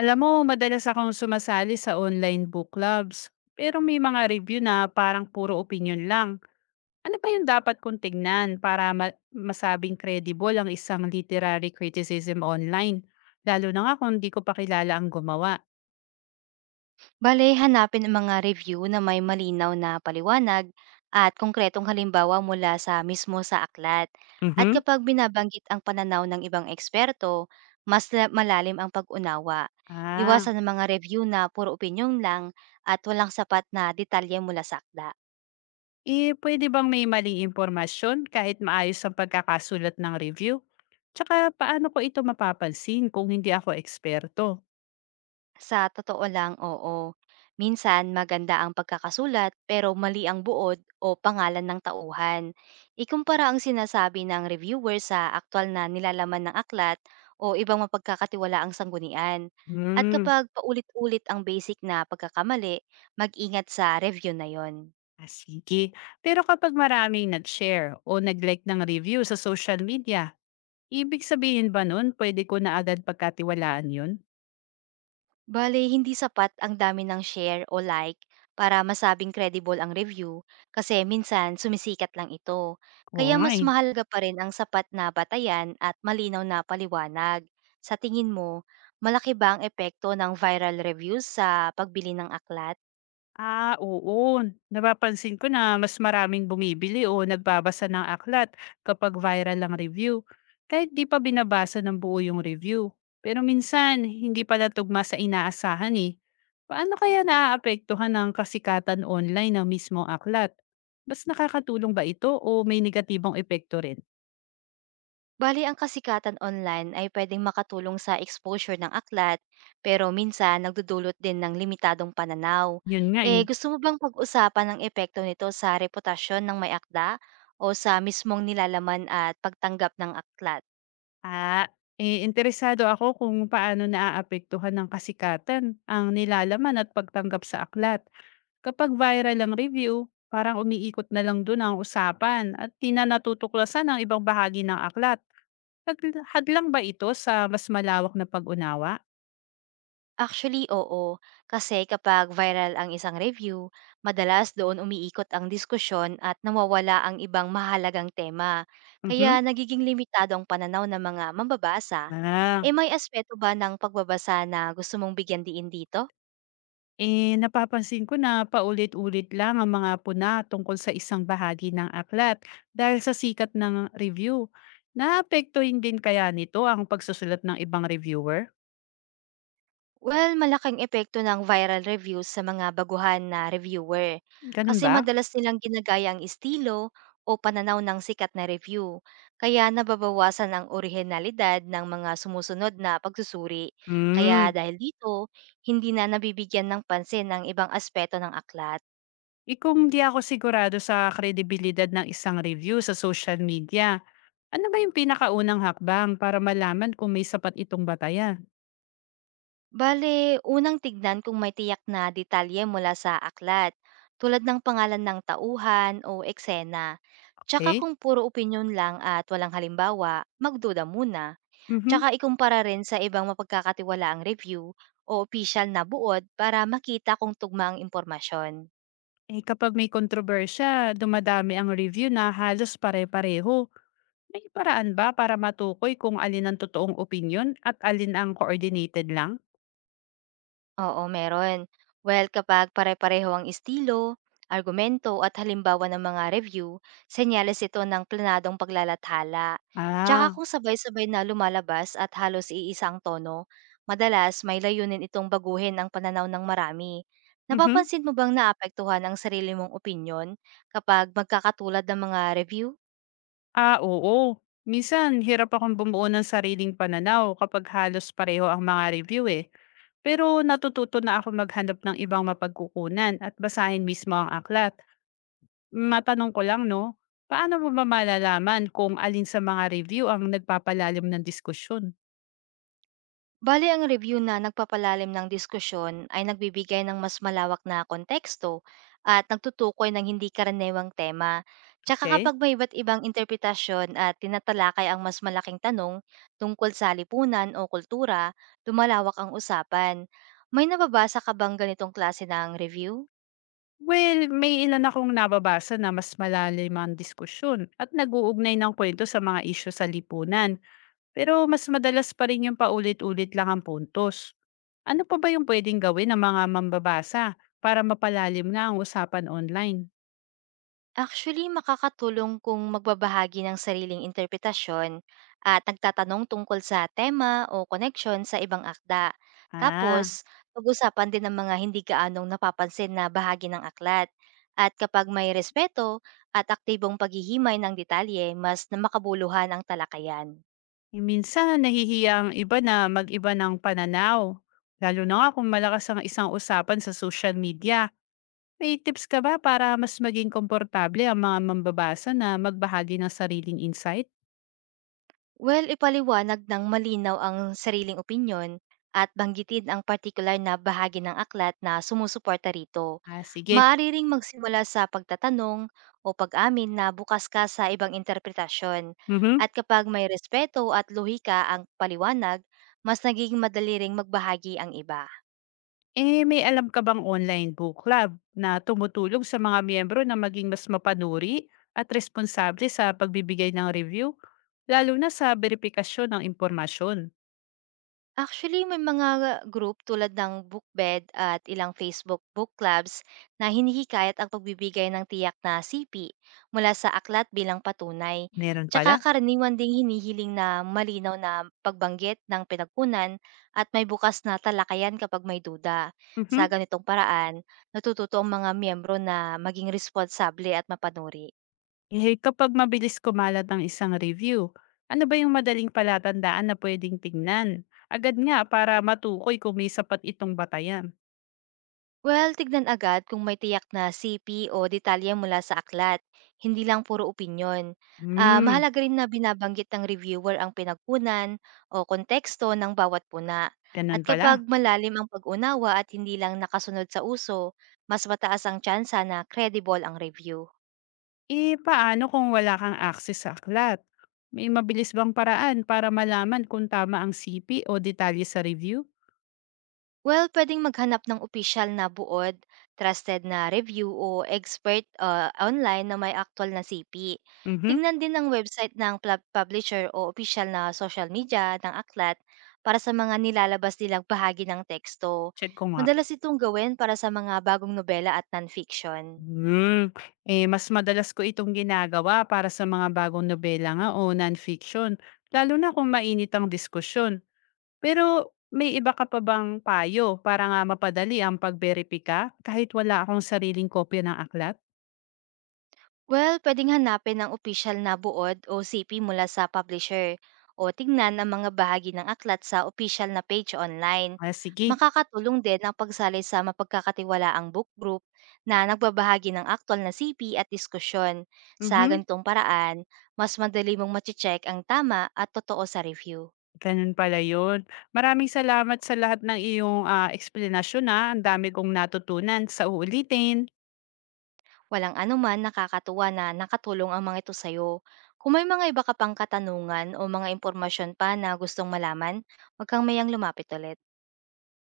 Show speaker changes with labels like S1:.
S1: Alam mo, madalas akong sumasali sa online book clubs. Pero may mga review na parang puro opinion lang. Ano ba yung dapat kong tignan para masabing credible ang isang literary criticism online? Lalo na nga kung di ko pa kilala ang gumawa.
S2: Bale, hanapin ang mga review na may malinaw na paliwanag at konkretong halimbawa mula sa mismo sa aklat. At
S1: Mhm.
S2: kapag binabanggit ang pananaw ng ibang eksperto, mas malalim ang pag-unawa.
S1: Ah,
S2: Iwasan ang mga review na puro opinyon lang at walang sapat na detalye mula sa aklat.
S1: eh pwede bang may maling impormasyon kahit maayos ang pagkakasulat ng review? Tsaka paano ko ito mapapansin kung hindi ako eksperto?
S2: Sa totoo lang, oo. Minsan maganda ang pagkakasulat pero mali ang buod o pangalan ng tauhan. Ikumpara ang sinasabi ng reviewer sa aktual na nilalaman ng aklat o ibang mapagkakatiwalaang sanggunian. At
S1: Hmm.
S2: kapag paulit-ulit ang basic na pagkakamali, mag-ingat sa review na yon.
S1: Ah, sige. Pero kapag maraming nag-share o nag-like ng review sa social media, ibig sabihin ba nun pwede ko na agad pagkatiwalaan yun?
S2: Bale, hindi sapat ang dami ng share o like para masabing credible ang review kasi minsan sumisikat lang ito.
S1: Oo
S2: Kaya
S1: nga
S2: mas
S1: eh.
S2: mahalaga pa rin ang sapat na batayan at malinaw na paliwanag. Sa tingin mo, malaki ba ang epekto ng viral reviews sa pagbili ng aklat?
S1: Ah, oo. Napapansin ko na mas maraming bumibili o nagbabasa ng aklat kapag viral ang review. Kahit di pa binabasa ng buo yung review. Pero minsan, hindi pala tugma sa inaasahan eh. Paano kaya naaapektuhan ng kasikatan online ng mismong aklat? Mas nakakatulong ba ito o may negatibong epekto rin?
S2: Bali ang kasikatan online ay pwedeng makatulong sa exposure ng aklat, pero minsan nagdudulot din ng limitadong pananaw.
S1: Yun nga
S2: Eh,
S1: eh.
S2: gusto mo bang pag-usapan ang epekto nito sa reputasyon ng may akda o sa mismong nilalaman at pagtanggap ng aklat?
S1: Ah, interesado ako kung paano naaapektuhan ng kasikatan ang nilalaman at pagtanggap sa aklat. Kapag viral ang review, parang umiikot na lang dun ang usapan at di na natutuklasan ang ibang bahagi ng aklat. Hadlang ba ito sa mas malawak na pag-unawa?
S2: Actually, oo. Kasi kapag viral ang isang review, madalas doon umiikot ang diskusyon at nawawala ang ibang mahalagang tema.
S1: Mhm.
S2: Kaya nagiging limitado ang pananaw ng mga mambabasa.
S1: Ah,
S2: E may aspeto ba ng pagbabasa na gusto mong bigyan diin dito?
S1: eh napapansin ko na paulit-ulit lang ang mga puna tungkol sa isang bahagi ng aklat dahil sa sikat ng review. Naapektuhin din kaya nito ang pagsusulat ng ibang reviewer?
S2: Well, malaking epekto ng viral reviews sa mga baguhan na reviewer
S1: Ganun
S2: kasi
S1: ba?
S2: madalas nilang ginagaya ang estilo o pananaw ng sikat na review. Kaya nababawasan ang orihinalidad ng mga sumusunod na pagsusuri. Kaya
S1: Hmm.
S2: dahil dito, hindi na nabibigyan ng pansin ang ibang aspeto ng aklat.
S1: Eh kung di ako sigurado sa kredibilidad ng isang review sa social media, ano ba yung pinakaunang hakbang para malaman kung may sapat itong batayan?
S2: Bale, unang tignan kung may tiyak na detalye mula sa aklat, tulad ng pangalan ng tauhan o eksena. Tsaka
S1: Okay?
S2: kung puro opinyon lang at walang halimbawa, magduda muna.
S1: Mhm.
S2: Tsaka ikumpara rin sa ibang mapagkakatiwalaang review o opisyal na buod para makita kung tugma ang impormasyon.
S1: Eh, kapag may kontrobersiya, dumadami ang review na halos pare-pareho. May paraan ba para matukoy kung alin ang totoong opinyon at alin ang coordinated lang?
S2: Oo, meron. Well, kapag pare-pareho ang estilo, argumento at halimbawa ng mga review, senyales ito ng planadong paglalathala. Tsaka
S1: Ah,
S2: kung sabay-sabay na lumalabas at halos iisang tono, madalas may layunin itong baguhin ang pananaw ng marami.
S1: mhm.
S2: Napapansin mo bang naapektuhan ang sarili mong opinyon kapag magkakatulad ng mga review?
S1: Ah, oo. Minsan hirap akong bumuo ng sariling pananaw kapag halos pareho ang mga review, eh. Pero natututo na ako maghanap ng ibang mapagkukunan at basahin mismo ang aklat. Matanong ko lang 'no, paano mo ba malalaman kung alin sa mga review ang nagpapalalim ng diskusyon?
S2: Bale ang review na nagpapalalim ng diskusyon ay nagbibigay ng mas malawak na konteksto at nagtutukoy ng hindi karaniwang tema. Tsaka
S1: Okay.
S2: kapag may iba't ibang interpretasyon at tinatalakay ang mas malaking tanong tungkol sa lipunan o kultura, lumalawak ang usapan. May nababasa ka bang ganitong klase ng review?
S1: Well, may ilan akong nababasa na mas malalim ang diskusyon at naguugnay uugnay ng kuwento sa mga isyu sa lipunan, pero mas madalas pa rin yung paulit-ulit lang ang puntos. Ano pa ba yung puwedeng gawin ng mga mambabasa para mapalalim nga ang usapan online?
S2: Actually, makakatulong kung magbabahagi ng sariling interpretasyon at nagtatanong tungkol sa tema o koneksyon sa ibang akda. Tapos,
S1: Ah.
S2: pag-usapan din ng mga hindi gaanong napapansin na bahagi ng aklat. At kapag may respeto at aktibong paghihimay ng detalye, mas na makabuluhan ang talakayan.
S1: Yung minsan nahihiya ang iba na mag-iba ng pananaw. Lalo na nga kung malakas ang isang usapan sa social media. May tips ka ba para mas maging komportable ang mga mambabasa na magbahagi ng sariling insight?
S2: Well, ipaliwanag ng malinaw ang sariling opinyon at banggitin ang partikular na bahagi ng aklat na sumusuporta rito.
S1: Ah, sige.
S2: Maaari ring magsimula sa pagtatanong o pag-amin na bukas ka sa ibang interpretasyon.
S1: Mhm.
S2: At kapag may respeto at luhika ang paliwanag, mas nagiging madali ring magbahagi ang iba.
S1: Eh, may alam ka bang online book club na tumutulong sa mga miyembro na maging mas mapanuri at responsable sa pagbibigay ng review? Lalo na sa verifikasyon ng impormasyon.
S2: Actually, may mga group tulad ng Bookbed at ilang Facebook book clubs na hinihikayat ang pagbibigay ng tiyak na sipi mula sa aklat bilang patunay.
S1: Meron
S2: Tsaka
S1: pala?
S2: karaniwan ding hinihiling na malinaw na pagbanggit ng pinagkunan at may bukas na talakayan kapag may duda. Sa
S1: Mhm.
S2: ganitong paraan, natututo ang mga miyembro na maging responsable at mapanuri.
S1: Eh, kapag mabilis kumalat ang isang review, ano ba yung madaling palatandaan na pwedeng tingnan? Agad nga para matukoy kung may sapat itong batayan.
S2: Well, tignan agad kung may tiyak na CP o detalye mula sa aklat, hindi lang puro opinyon. Ah,
S1: Hmm,
S2: mahalaga rin na binabanggit ng reviewer ang pinagkunan o konteksto ng bawat puna. At
S1: ganun pala.
S2: kapag malalim ang pag-unawa at hindi lang nakasunod sa uso, mas mataas ang tsansa na credible ang review.
S1: Eh, paano kung wala kang access sa aklat? May mabilis bang paraan para malaman kung tama ang CP o detalye sa review?
S2: Well, puwedeng maghanap ng opisyal na buod, trusted na review o expert, online na may aktuwal na CP.
S1: Mhm,
S2: Tingnan din ang website ng plab publisher o opisyal na social media ng aklat para sa mga nilalabas nilang bahagi ng teksto.
S1: check ko nga.
S2: Madalas itong gawin para sa mga bagong nobela at nonfiction.
S1: Hmm, eh mas madalas ko itong ginagawa para sa mga bagong nobela nga o non-fiction, lalo na kung mainit ang diskusyon. Pero may iba ka pa bang payo para nga mapadali ang pagberipika kahit wala akong sariling kopya ng aklat?
S2: Well, pwedeng hanapin ang opisyal na buod o CP mula sa publisher o tingnan ang mga bahagi ng aklat sa opisyal na page online.
S1: Ah, sige.
S2: Makakatulong din ang pagsali sa mapagkakatiwalaang book group na nagbabahagi ng aktual na CP at diskusyon. Sa
S1: Mhm,
S2: ganitong paraan, mas madali mong mati-check ang tama at totoo sa review.
S1: ganun pala yun. Maraming salamat sa lahat ng iyong, eksplanasyon, Ang dami kong natutunan. Sa uulitin.
S2: Walang anuman, nakakatuwa na nakatulong ang mga ito sa'yo. Kung may mga iba ka pang katanungan o mga impormasyon pa na gustong malaman, huwag kang mayang lumapit ulit.